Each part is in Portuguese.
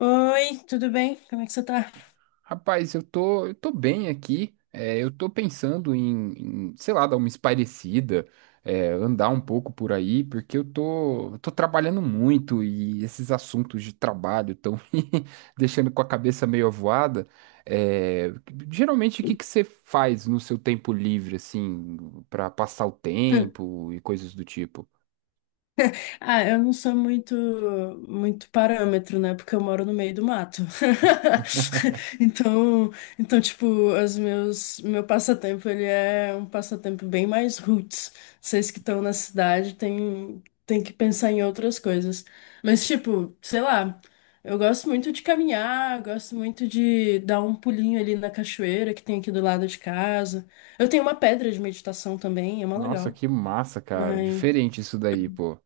Oi, tudo bem? Como é que você tá? Rapaz, eu tô bem aqui. Eu tô pensando em, sei lá, dar uma espairecida, andar um pouco por aí, porque eu tô trabalhando muito e esses assuntos de trabalho estão me deixando com a cabeça meio avoada. É, Geralmente, o que que você faz no seu tempo livre, assim, pra passar o tempo e coisas do tipo? Ah, eu não sou muito muito parâmetro, né? Porque eu moro no meio do mato. Então, então tipo, os meu passatempo, ele é um passatempo bem mais roots. Vocês que estão na cidade têm tem que pensar em outras coisas. Mas tipo, sei lá, eu gosto muito de caminhar, gosto muito de dar um pulinho ali na cachoeira que tem aqui do lado de casa. Eu tenho uma pedra de meditação também, é uma Nossa, legal. que massa, cara. Diferente isso daí, pô.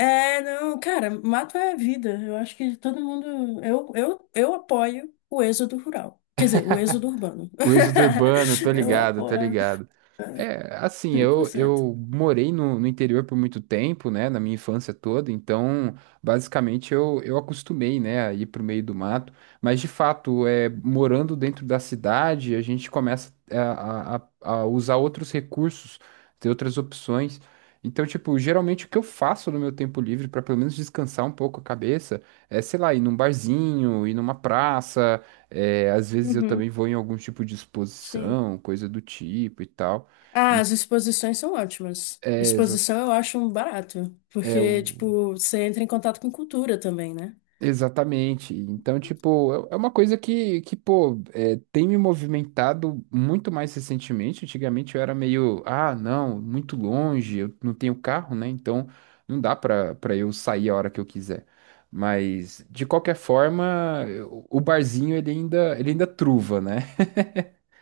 É, não, cara, mato é vida. Eu acho que todo mundo. Eu apoio o êxodo rural. Quer dizer, o êxodo urbano. O êxodo urbano, tô Eu ligado, tô apoio ligado. É, assim, eu, 100%. eu morei no interior por muito tempo, né, na minha infância toda, então, basicamente, eu acostumei, né, a ir pro meio do mato, mas, de fato, é, morando dentro da cidade, a gente começa a usar outros recursos, ter outras opções, então, tipo, geralmente o que eu faço no meu tempo livre, para pelo menos descansar um pouco a cabeça, é, sei lá, ir num barzinho, ir numa praça, é, às vezes eu também Uhum, vou em algum tipo de sim. exposição, coisa do tipo e tal. Ah, E- as exposições são ótimas. É, exa- Exposição eu acho um barato, é porque, o... tipo, você entra em contato com cultura também, né? Exatamente. Então, tipo, é uma coisa que pô, é, tem me movimentado muito mais recentemente. Antigamente eu era meio, ah, não, muito longe, eu não tenho carro, né? Então não dá pra eu sair a hora que eu quiser. Mas, de qualquer forma, o barzinho ele ainda truva, né?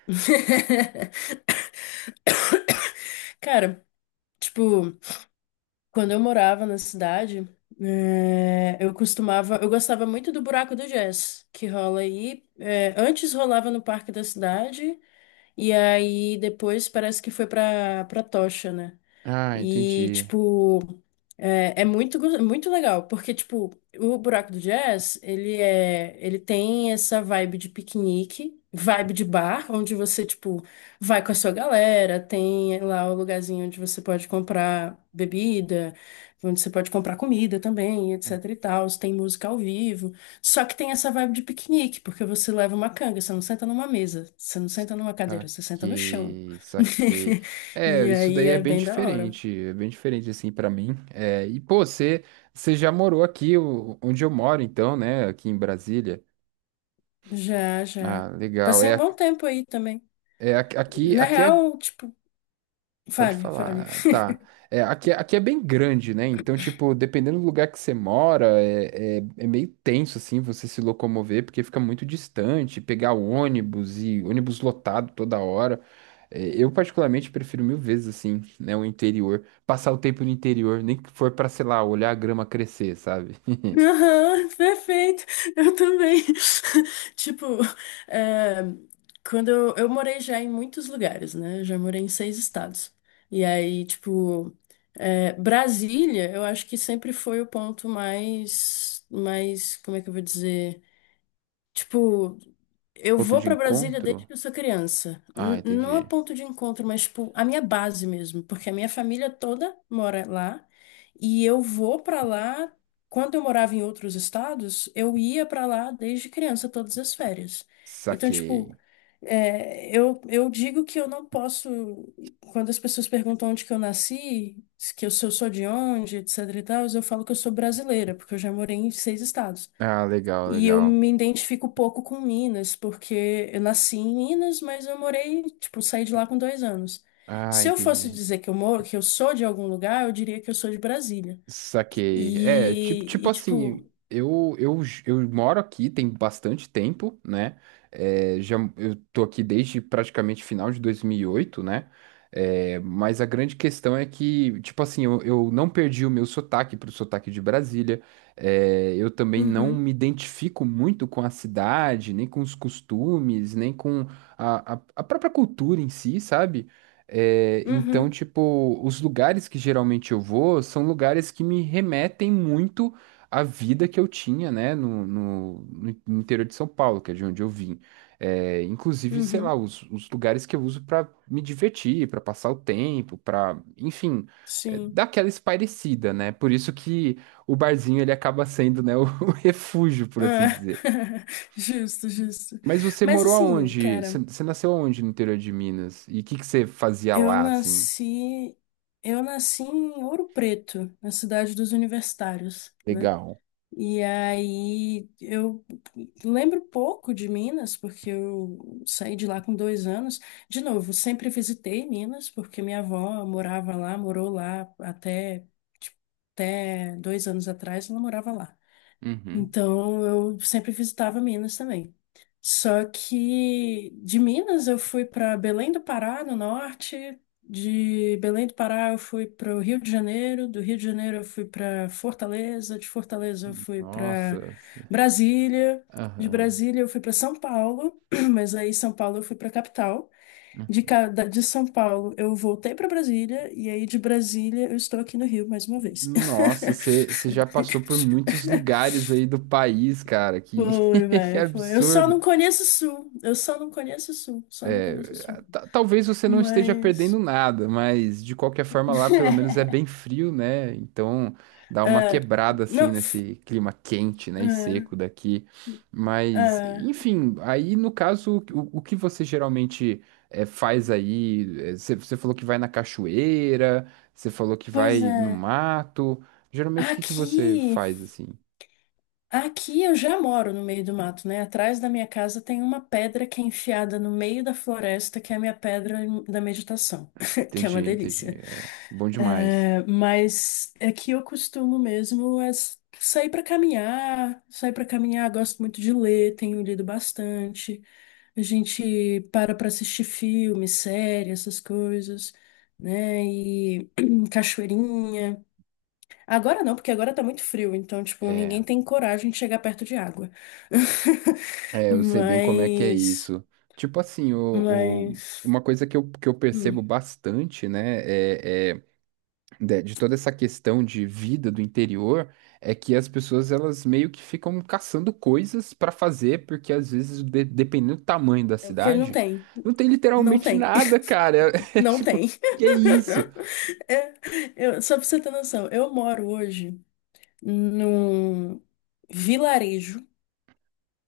Cara, tipo. Quando eu morava na cidade, eu gostava muito do Buraco do Jazz, que rola aí. Antes rolava no Parque da Cidade, e aí depois parece que foi pra, pra Tocha, né? Ah, E, entendi. tipo, é muito legal, porque, tipo, o Buraco do Jazz, ele tem essa vibe de piquenique, vibe de bar, onde você, tipo, vai com a sua galera, tem lá o lugarzinho onde você pode comprar bebida, onde você pode comprar comida também, etc e tal, tem música ao vivo, só que tem essa vibe de piquenique, porque você leva uma canga, você não senta numa mesa, você não senta numa cadeira, você senta no chão. Saquei, saquei. É, E isso aí daí é bem da hora. É bem diferente assim pra mim. Você já morou aqui onde eu moro então, né, aqui em Brasília? Já, Ah, já. legal. Passei um É, bom tempo aí também. é aqui, aqui Na aqui é real, tipo, Pode fale, fale. falar, tá. É, aqui, é, aqui é bem grande, né? Então, tipo, dependendo do lugar que você mora, é meio tenso, assim, você se locomover, porque fica muito distante, pegar ônibus e ônibus lotado toda hora. É, eu, particularmente, prefiro mil vezes, assim, né, o interior. Passar o tempo no interior, nem que for pra, sei lá, olhar a grama crescer, sabe? Aham, perfeito. Eu também. Tipo, é, quando eu morei já em muitos lugares, né? Já morei em seis estados. E aí, tipo, Brasília, eu acho que sempre foi o ponto mais, como é que eu vou dizer? Tipo, eu Ponto vou de pra Brasília desde encontro? que eu sou criança. Ah, Não é entendi. ponto de encontro, mas tipo, a minha base mesmo, porque a minha família toda mora lá e eu vou pra lá. Quando eu morava em outros estados, eu ia pra lá desde criança todas as férias. Então, tipo, Saquei. Eu digo que eu não posso, quando as pessoas perguntam onde que eu nasci, se eu sou de onde, etc e tal, eu falo que eu sou brasileira, porque eu já morei em seis estados. Ah, legal, E eu legal. me identifico pouco com Minas, porque eu nasci em Minas, mas eu morei, tipo, saí de lá com 2 anos. Ah, Se eu fosse entendi. dizer que eu moro, que eu sou de algum lugar, eu diria que eu sou de Brasília. Saquei. É, tipo, E, tipo e tipo, assim, eu moro aqui tem bastante tempo, né? É, já, eu tô aqui desde praticamente final de 2008, né? É, mas a grande questão é que, tipo assim, eu não perdi o meu sotaque pro sotaque de Brasília. É, eu também não uhum, me identifico muito com a cidade, nem com os costumes, nem com a própria cultura em si, sabe? É, então, uhum, tipo, os lugares que geralmente eu vou são lugares que me remetem muito à vida que eu tinha, né, no interior de São Paulo, que é de onde eu vim. É, inclusive, sei lá, uhum, os lugares que eu uso para me divertir, para passar o tempo, para, enfim, é, sim. dar aquela espairecida, né? Por isso que o barzinho ele acaba sendo, né, o refúgio, por assim É. dizer. Justo, justo. Mas você Mas morou assim, aonde? Cara, Você nasceu aonde no interior de Minas? E o que que você fazia eu lá, assim? nasci, eu nasci em Ouro Preto, na cidade dos universitários, né? Legal. E aí eu lembro pouco de Minas, porque eu saí de lá com 2 anos. De novo, sempre visitei Minas, porque minha avó morava lá, morou lá até, tipo, até 2 anos atrás, ela morava lá. Uhum. Então eu sempre visitava Minas também. Só que de Minas eu fui para Belém do Pará, no norte. De Belém do Pará eu fui para o Rio de Janeiro, do Rio de Janeiro eu fui para Fortaleza, de Fortaleza eu fui para Nossa. c- Brasília, de Aham. Brasília eu fui para São Paulo, mas aí São Paulo eu fui para a capital. De, Uhum. ca- da- de São Paulo eu voltei para Brasília e aí de Brasília eu estou aqui no Rio mais uma vez. Nossa, você já passou por muitos lugares aí do país, cara. Que, Foi, que velho, foi. Eu só absurdo. não conheço o Sul. Eu só não conheço o Sul. Só não conheço o Sul. Talvez você não esteja perdendo Mas. nada, mas de qualquer forma lá pelo menos é bem frio, né? Então dá uma É. quebrada assim Não. Nesse clima quente, né, e É. seco daqui. Mas, É. enfim, aí no caso, o que você geralmente faz aí? Você falou que vai na cachoeira, você falou que Pois vai no é. mato. Geralmente o que que você Aqui. faz assim? Aqui eu já moro no meio do mato, né? Atrás da minha casa tem uma pedra que é enfiada no meio da floresta, que é a minha pedra da meditação, que é Entendi, uma entendi. delícia. É, bom demais. É, mas é que eu costumo mesmo é sair para caminhar, gosto muito de ler, tenho lido bastante. A gente para assistir filme, série, essas coisas, né? E cachoeirinha. Agora não, porque agora tá muito frio, então, tipo, ninguém É, tem coragem de chegar perto de água. É, eu sei bem como é que é Mas, isso. Tipo assim, mas, uma coisa que eu percebo hum, bastante, né, é de toda essa questão de vida do interior, é que as pessoas elas meio que ficam caçando coisas pra fazer, porque às vezes, dependendo do tamanho da é porque não cidade, tem, não tem não literalmente tem, nada, cara. É, não tipo, tem. que isso? É, eu, só pra você ter noção, eu moro hoje num vilarejo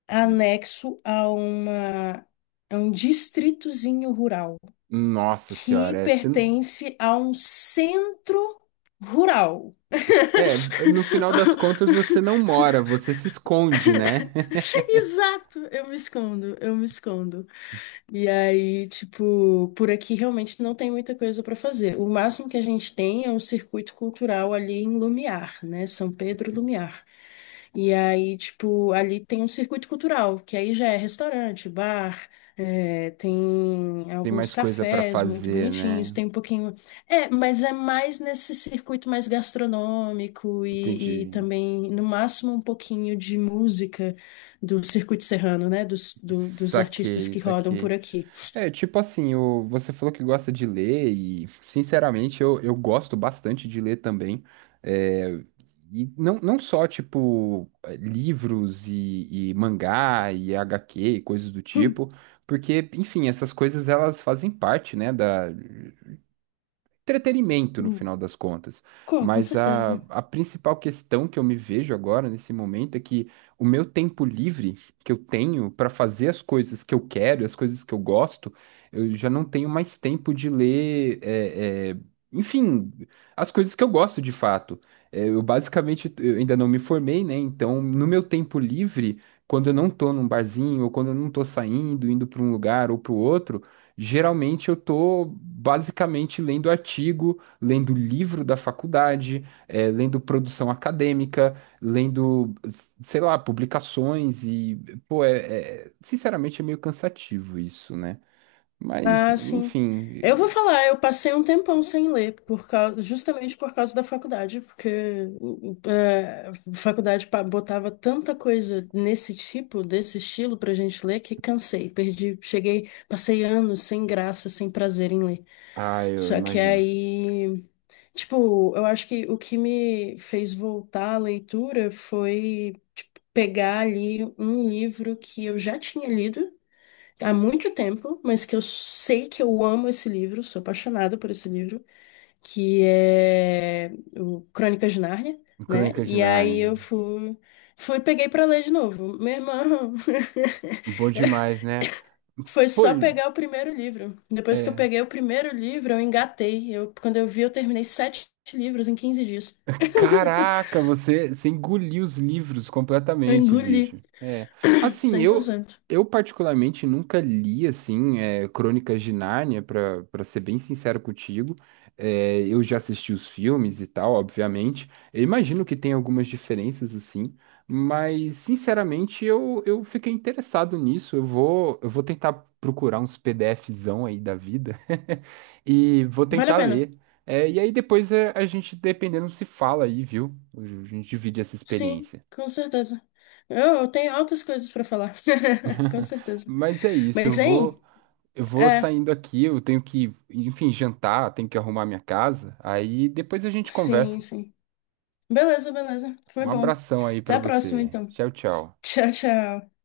anexo a uma, a um distritozinho rural Nossa que senhora, pertence a um centro rural. é, no final das contas você não mora, você se esconde, né? Exato, eu me escondo, eu me escondo. E aí, tipo, por aqui realmente não tem muita coisa para fazer. O máximo que a gente tem é um circuito cultural ali em Lumiar, né? São Pedro Lumiar. E aí, tipo, ali tem um circuito cultural, que aí já é restaurante, bar, é, tem Tem alguns mais coisa pra cafés muito fazer, bonitinhos, né? tem um pouquinho. É, mas é mais nesse circuito mais gastronômico e Entendi. também, no máximo, um pouquinho de música do circuito serrano, né? Dos artistas Saquei, que rodam por saquei. aqui. É, tipo assim, você falou que gosta de ler e, sinceramente, eu gosto bastante de ler também. É, e não só, tipo, eh, livros e mangá e HQ e coisas do tipo, porque, enfim, essas coisas elas fazem parte, né, da, entretenimento no Hum, final das contas. com Mas certeza. a principal questão que eu me vejo agora, nesse momento, é que o meu tempo livre que eu tenho para fazer as coisas que eu quero, as coisas que eu gosto, eu já não tenho mais tempo de ler, enfim, as coisas que eu gosto de fato. Eu basicamente eu ainda não me formei, né? Então, no meu tempo livre, quando eu não tô num barzinho, ou quando eu não tô saindo, indo para um lugar ou para o outro, geralmente eu tô basicamente lendo artigo, lendo livro da faculdade, lendo produção acadêmica, lendo, sei lá, publicações e, pô, sinceramente é meio cansativo isso, né? Mas, Ah, sim. enfim, Eu vou falar, eu passei um tempão sem ler, justamente por causa da faculdade, porque a faculdade botava tanta coisa nesse tipo, desse estilo pra gente ler, que cansei, perdi, cheguei, passei anos sem graça, sem prazer em ler. ah, eu Só que imagino. aí, tipo, eu acho que o que me fez voltar à leitura foi, tipo, pegar ali um livro que eu já tinha lido há muito tempo, mas que eu sei que eu amo esse livro, sou apaixonada por esse livro, que é o Crônicas de Nárnia, né? Crônicas de E aí eu Nárnia. Fui peguei pra ler de novo. Meu irmão, Bom demais, né? foi Pô, só pegar o primeiro livro. Depois que eu é. peguei o primeiro livro, eu engatei. Eu, quando eu vi, eu terminei sete livros em 15 dias. Caraca, você engoliu os livros Eu completamente, engoli bicho. É. Assim, cem por cento. eu particularmente nunca li assim é, Crônicas de Nárnia, para ser bem sincero contigo. É, eu já assisti os filmes e tal, obviamente. Eu imagino que tem algumas diferenças assim, mas sinceramente eu fiquei interessado nisso. Eu vou tentar procurar uns PDFzão aí da vida e vou Vale a tentar pena? ler. É, e aí depois é, a gente, dependendo, se fala aí, viu? A gente divide essa Sim, experiência. com certeza. Eu tenho altas coisas pra falar. Com certeza. Mas é isso, Mas, hein? eu vou É, saindo aqui, eu tenho que, enfim, jantar, tenho que arrumar minha casa. Aí depois a gente sim, conversa. sim. Beleza, beleza. Foi Um bom. abração aí Até pra a próxima, você. então. Tchau, tchau. Tchau, tchau.